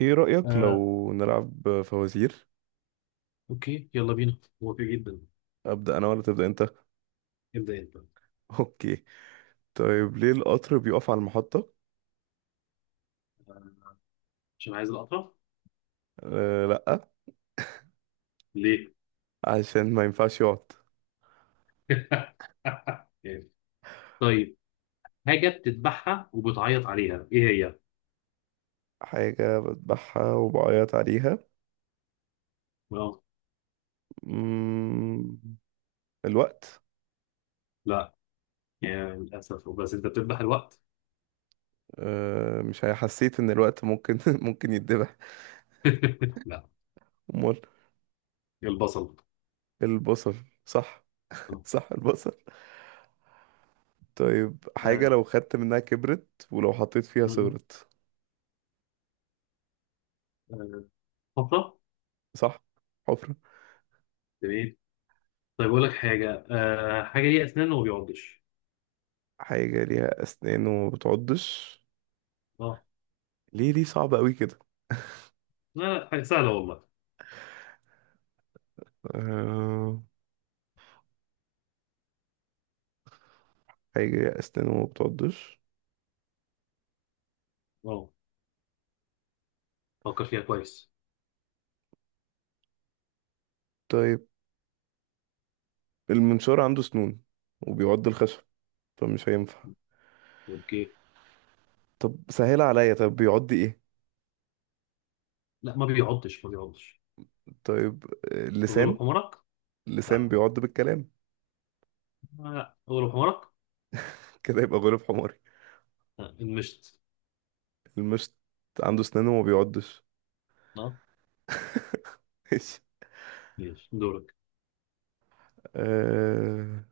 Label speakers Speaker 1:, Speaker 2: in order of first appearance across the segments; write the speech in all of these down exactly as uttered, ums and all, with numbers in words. Speaker 1: ايه رأيك لو
Speaker 2: آه،
Speaker 1: نلعب فوازير؟
Speaker 2: اوكي يلا بينا، موافق جدا.
Speaker 1: أبدأ أنا ولا تبدأ أنت؟
Speaker 2: ابدا انت.
Speaker 1: أوكي. طيب، ليه القطر بيقف على المحطة؟
Speaker 2: آه، عشان عايز القطع.
Speaker 1: أه، لأ.
Speaker 2: ليه؟
Speaker 1: عشان ما ينفعش يقعد.
Speaker 2: إيه. طيب، حاجه بتذبحها وبتعيط عليها ايه هي؟
Speaker 1: حاجة بذبحها وبعيط عليها.
Speaker 2: آه،
Speaker 1: مم... الوقت.
Speaker 2: لا، يعني للاسف بس انت بتذبح الوقت.
Speaker 1: أه، مش هي- حسيت إن الوقت ممكن ممكن يتذبح.
Speaker 2: لا،
Speaker 1: أمال؟
Speaker 2: البصل.
Speaker 1: البصل. صح.
Speaker 2: آه،
Speaker 1: صح، البصل. طيب، حاجة
Speaker 2: آه،
Speaker 1: لو خدت منها كبرت ولو حطيت فيها
Speaker 2: م- م.
Speaker 1: صغرت.
Speaker 2: آه، حفره.
Speaker 1: صح. حفرة.
Speaker 2: تمام. طيب اقول لك حاجه، آه، حاجه ليها اسنان وما بيعضش.
Speaker 1: حاجة ليها أسنان وما بتعضش.
Speaker 2: اه
Speaker 1: ليه؟ ليه صعب قوي كده؟
Speaker 2: لا لا، حاجه سهله والله.
Speaker 1: آه... حاجة أسنانه ما بتعضش.
Speaker 2: اه، فكر فيها كويس.
Speaker 1: طيب، المنشار عنده سنون وبيعض الخشب، فمش هينفع.
Speaker 2: اوكي.
Speaker 1: طب سهل عليا. طب بيعض ايه؟
Speaker 2: لا، ما بيعضش ما بيعضش.
Speaker 1: طيب. آه،
Speaker 2: غلو
Speaker 1: لسان.
Speaker 2: حمرك.
Speaker 1: لسان
Speaker 2: لا،
Speaker 1: بيعض بالكلام.
Speaker 2: لا أول حمارك.
Speaker 1: كده يبقى غريب حماري.
Speaker 2: آه، المشت.
Speaker 1: المشط عنده سنانه وما بيعضش.
Speaker 2: اه.
Speaker 1: ماشي.
Speaker 2: ماشي دورك.
Speaker 1: آه...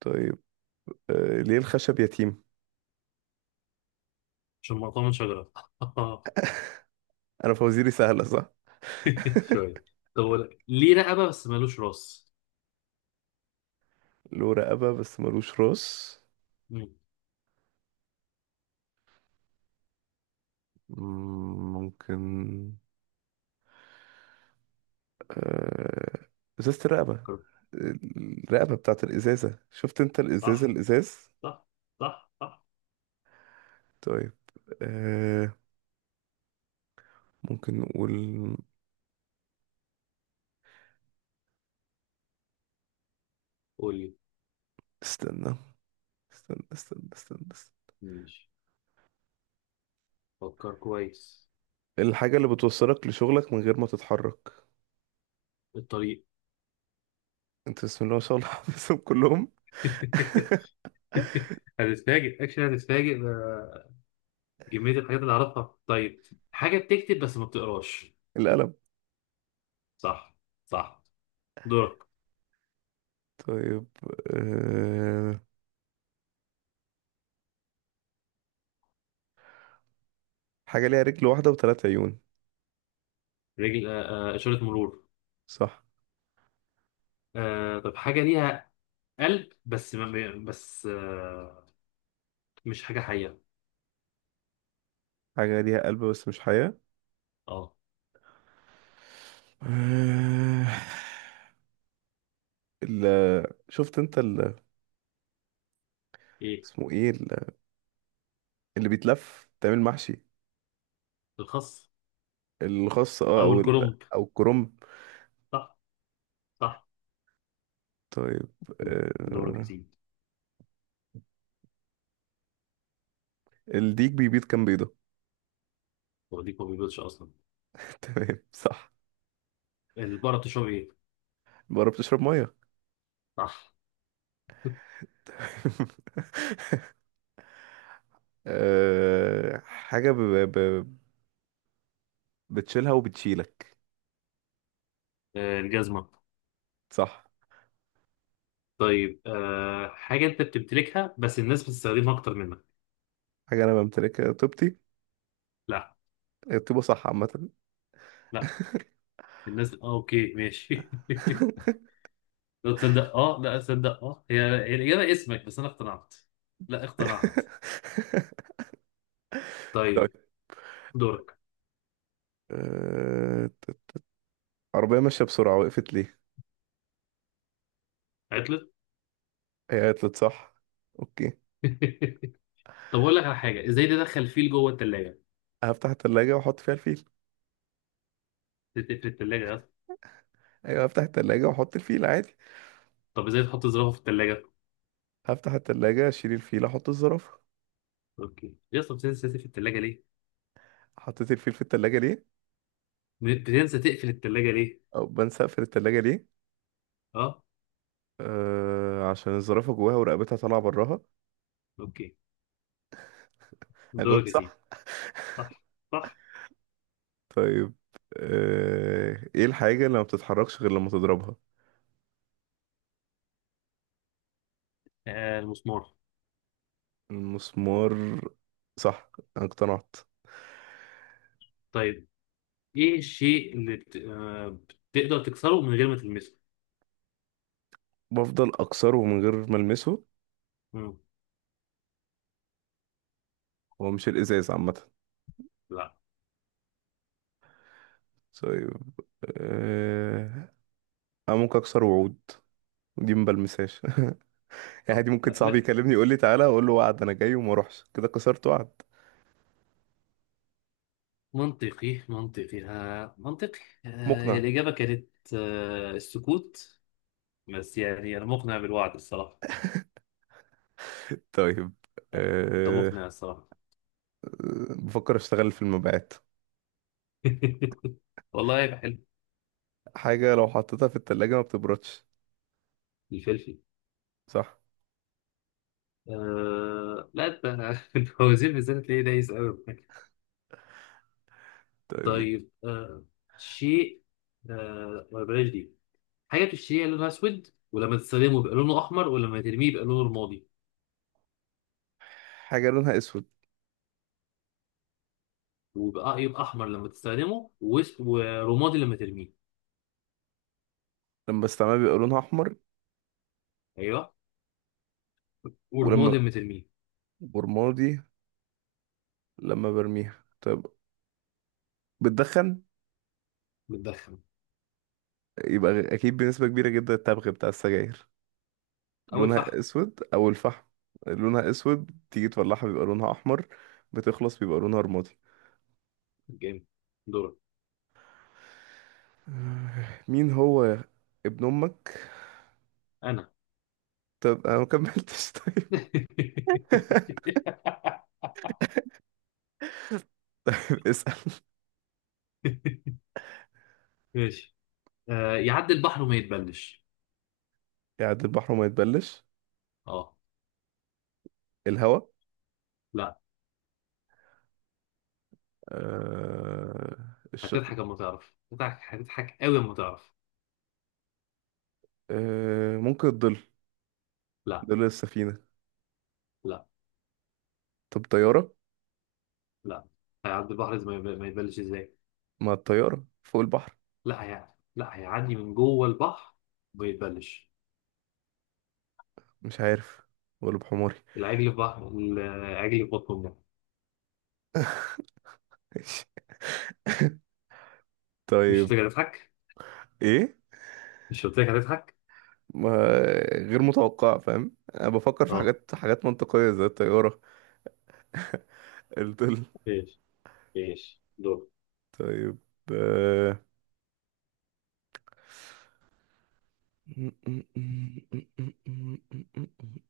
Speaker 1: طيب. آه... ليه الخشب يتيم؟
Speaker 2: عشان مقطوع من شجرة.
Speaker 1: انا فوازيري سهلة، صح؟
Speaker 2: شوية. طب ولا ليه رقبة بس مالوش راس؟
Speaker 1: له رقبة بس ملوش راس.
Speaker 2: مم.
Speaker 1: مم، ممكن. آه، ازازة الرقبة.
Speaker 2: فكر.
Speaker 1: الرقبة بتاعت الازازة، شفت انت الازازة،
Speaker 2: صح
Speaker 1: الازاز.
Speaker 2: صح صح صح.
Speaker 1: طيب. آه، ممكن نقول.
Speaker 2: قول لي.
Speaker 1: استنى، استنى، استنى، استنى، استنى.
Speaker 2: ماشي، فكر كويس.
Speaker 1: الحاجة اللي بتوصلك لشغلك من غير ما تتحرك.
Speaker 2: الطريق.
Speaker 1: انت بسم الله ما شاء الله حافظهم كلهم.
Speaker 2: هتتفاجئ اكشن، هتتفاجئ ده كمية الحاجات اللي اعرفها. طيب، حاجة بتكتب بس ما بتقراش.
Speaker 1: القلم.
Speaker 2: صح صح. دورك.
Speaker 1: طيب. أه... حاجة ليها رجل واحدة وثلاث عيون.
Speaker 2: رجل، آه، آه، إشارة مرور.
Speaker 1: صح.
Speaker 2: آه، طب حاجة ليها قلب بس ما بس آه، مش حاجة حية.
Speaker 1: حاجة ليها قلب بس مش حياة.
Speaker 2: اه.
Speaker 1: أه... ال... شفت انت ال...
Speaker 2: ايه
Speaker 1: اسمه ايه؟ اللي بيتلف تعمل محشي.
Speaker 2: الخس
Speaker 1: الخاص، اه،
Speaker 2: او
Speaker 1: او ال...
Speaker 2: الكرنب.
Speaker 1: او الكرنب.
Speaker 2: صح صح.
Speaker 1: طيب.
Speaker 2: دورك يا
Speaker 1: آه...
Speaker 2: سيدي.
Speaker 1: الديك بيبيض كام بيضة؟
Speaker 2: وديك ما بيبيضش اصلا.
Speaker 1: تمام، صح.
Speaker 2: البقرة بتشرب ايه؟
Speaker 1: بره بتشرب مية.
Speaker 2: صح.
Speaker 1: آه... حاجة ب... ب... بتشيلها وبتشيلك.
Speaker 2: آه، الجزمة.
Speaker 1: صح.
Speaker 2: طيب، آه، حاجة انت بتمتلكها بس الناس بتستخدمها اكتر منك.
Speaker 1: حاجة أنا بمتلكها، طيبتي.
Speaker 2: لا.
Speaker 1: الطيبة، صح، عامة.
Speaker 2: لا، الناس. اه اوكي ماشي. لا تصدق، اه لا تصدق، اه هي هي الإجابة اسمك، بس انا اقتنعت. لا اقتنعت.
Speaker 1: طيب.
Speaker 2: طيب. دورك.
Speaker 1: آه... عربية ماشية بسرعة وقفت ليه؟
Speaker 2: عطلت.
Speaker 1: هي قالت صح. اوكي.
Speaker 2: طب اقول لك على حاجه، ازاي تدخل فيل جوه الثلاجه؟
Speaker 1: هفتح التلاجة واحط فيها الفيل.
Speaker 2: تقفل الثلاجه يا اسطى.
Speaker 1: ايوه، هفتح التلاجة واحط الفيل عادي.
Speaker 2: طب ازاي تحط زرافه في الثلاجه؟
Speaker 1: هفتح التلاجة، اشيل الفيل، احط الزرافة.
Speaker 2: اوكي يا اسطى، بتنسى تقفل الثلاجه ليه؟
Speaker 1: حطيت الفيل في التلاجة ليه؟
Speaker 2: بتنسى تقفل الثلاجه ليه؟
Speaker 1: او بنسى اقفل التلاجة ليه؟
Speaker 2: اه.
Speaker 1: آه، عشان الزرافة جواها ورقبتها طالعة براها.
Speaker 2: اوكي.
Speaker 1: انا
Speaker 2: دورك
Speaker 1: جاوبت
Speaker 2: يا سيدي.
Speaker 1: صح.
Speaker 2: صح صح.
Speaker 1: طيب. آه ايه الحاجة اللي ما بتتحركش غير لما تضربها؟
Speaker 2: آه المسمار.
Speaker 1: المسمار. صح. انا اقتنعت.
Speaker 2: طيب، ايه الشيء اللي بت... آه بتقدر تكسره من غير ما تلمسه.
Speaker 1: بفضل اكسره من غير ما المسه.
Speaker 2: مم.
Speaker 1: هو مش الازاز عامة؟
Speaker 2: لا
Speaker 1: طيب. آه انا ممكن اكسر وعود. دي ما بلمسهاش. يعني
Speaker 2: اه
Speaker 1: دي
Speaker 2: لا
Speaker 1: ممكن صاحبي
Speaker 2: لا.
Speaker 1: يكلمني يقول لي تعالى، اقول له وعد انا جاي وما اروحش، كده كسرت وعد.
Speaker 2: منطقي منطقي، آه منطقي. آه، هي
Speaker 1: مقنع.
Speaker 2: الاجابه كانت آه السكوت. بس يعني انا مقنع بالوعد الصراحه.
Speaker 1: طيب.
Speaker 2: انت
Speaker 1: أه...
Speaker 2: مقنع الصراحه.
Speaker 1: بفكر اشتغل في المبيعات.
Speaker 2: والله يبقى حلو.
Speaker 1: حاجة لو حطيتها في التلاجة ما بتبردش.
Speaker 2: الفلفل.
Speaker 1: صح.
Speaker 2: آه لا انت، الفوازير بالذات تلاقيه دايس قوي.
Speaker 1: طيب،
Speaker 2: طيب، آه، شيء، آه ما بلاش دي. حاجه بتشتريها لونها اسود، ولما تستخدمه يبقى لونه احمر، ولما ترميه يبقى لونه رمادي.
Speaker 1: حاجة لونها اسود،
Speaker 2: ويبقى يبقى احمر لما تستخدمه، وأس- ورمادي لما ترميه.
Speaker 1: لما بستعملها بيبقى لونها احمر،
Speaker 2: ايوه.
Speaker 1: ولما
Speaker 2: ورمادي لما ترميه.
Speaker 1: برمادي لما برميها. طيب، بتدخن.
Speaker 2: بتدخن.
Speaker 1: يبقى غ- اكيد بنسبة كبيرة جدا التبغ بتاع السجاير.
Speaker 2: اول فحم.
Speaker 1: لونها اسود او الفحم. لونها اسود، تيجي تولعها بيبقى لونها احمر، بتخلص بيبقى لونها رمادي.
Speaker 2: جامد. دورك.
Speaker 1: آه، مين هو ابن امك؟
Speaker 2: انا.
Speaker 1: طب انا ما كملتش. طيب. اسأل.
Speaker 2: ماشي. آه يعدي البحر وما يتبلش.
Speaker 1: قاعد البحر وما يتبلش.
Speaker 2: اه
Speaker 1: الهواء.
Speaker 2: لا،
Speaker 1: آه... الش...
Speaker 2: هتضحك اما تعرف، هتضحك هتضحك قوي اما تعرف.
Speaker 1: آه... ممكن الظل.
Speaker 2: لا
Speaker 1: ظل السفينة.
Speaker 2: لا
Speaker 1: طب طيارة.
Speaker 2: لا. هيعدي البحر زي ما يب- ما يتبلش ازاي.
Speaker 1: ما الطيارة فوق البحر.
Speaker 2: لا هي، لا هيعدي من جوه البحر وما يتبلش.
Speaker 1: مش عارف. ولا بحماري.
Speaker 2: العجل في بحر، العجل في بطن امه. مش
Speaker 1: طيب.
Speaker 2: قلت لك هتضحك؟
Speaker 1: ايه؟
Speaker 2: مش قلت لك هتضحك؟
Speaker 1: ما غير متوقع. فاهم، انا بفكر في
Speaker 2: اه
Speaker 1: حاجات، حاجات منطقية زي الطيارة. الظل.
Speaker 2: ايش، ايش دول.
Speaker 1: طيب. آه،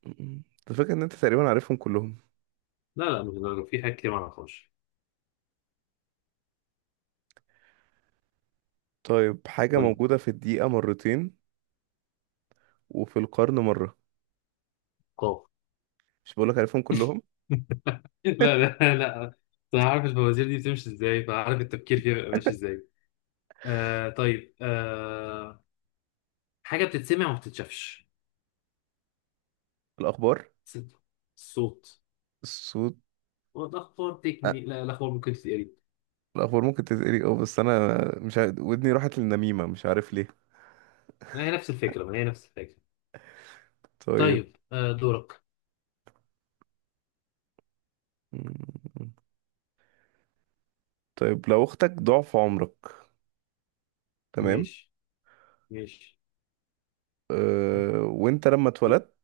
Speaker 1: انت فاكر ان انت تقريبا عارفهم كلهم؟
Speaker 2: لا لا مش دول، في حاجات كتير ما اعرفهاش.
Speaker 1: طيب، حاجة
Speaker 2: قول لي.
Speaker 1: موجودة في الدقيقة مرتين وفي القرن مرة.
Speaker 2: قاف.
Speaker 1: مش بقولك عارفهم كلهم.
Speaker 2: لا لا لا. انا عارف الفوازير دي بتمشي ازاي، فعارف التفكير فيها بيبقى ماشي ازاي. آه طيب، آه حاجه بتتسمع وما بتتشافش.
Speaker 1: الأخبار.
Speaker 2: ستة. الصوت.
Speaker 1: الصوت.
Speaker 2: والأخبار
Speaker 1: أه.
Speaker 2: تكمل، لا الأخبار ممكن تتقري.
Speaker 1: الأخبار ممكن تتقري، اه، بس أنا مش عارف ودني راحت للنميمة، مش عارف ليه.
Speaker 2: ما هي نفس الفكرة، ما هي نفس الفكرة.
Speaker 1: طيب.
Speaker 2: طيب، آه دورك.
Speaker 1: مم. طيب لو أختك ضعف عمرك. تمام.
Speaker 2: ماشي ماشي.
Speaker 1: أه... وأنت لما اتولدت،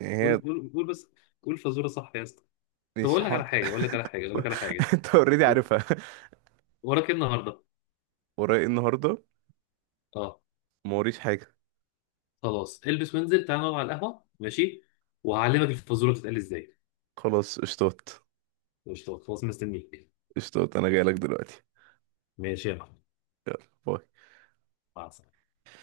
Speaker 1: يعني هي
Speaker 2: قول قول قول بس، قول فزورة صح يا اسطى. طب
Speaker 1: مش
Speaker 2: أقول
Speaker 1: ح...
Speaker 2: لك على حاجة، أقول لك على حاجة، أقول لك على حاجة.
Speaker 1: أنت أوريدي
Speaker 2: و-
Speaker 1: عارفها.
Speaker 2: وراك إيه النهاردة؟
Speaker 1: ورايا إيه النهاردة؟
Speaker 2: أه.
Speaker 1: ما وريش حاجة.
Speaker 2: خلاص البس وانزل تعال نقعد على القهوة ماشي، وهعلمك الفزورة بتتقال إزاي.
Speaker 1: خلاص، قشطات.
Speaker 2: مش خلاص مستنيك.
Speaker 1: قشطات، أنا جايلك دلوقتي.
Speaker 2: ماشي يا محمد. مع السلامة.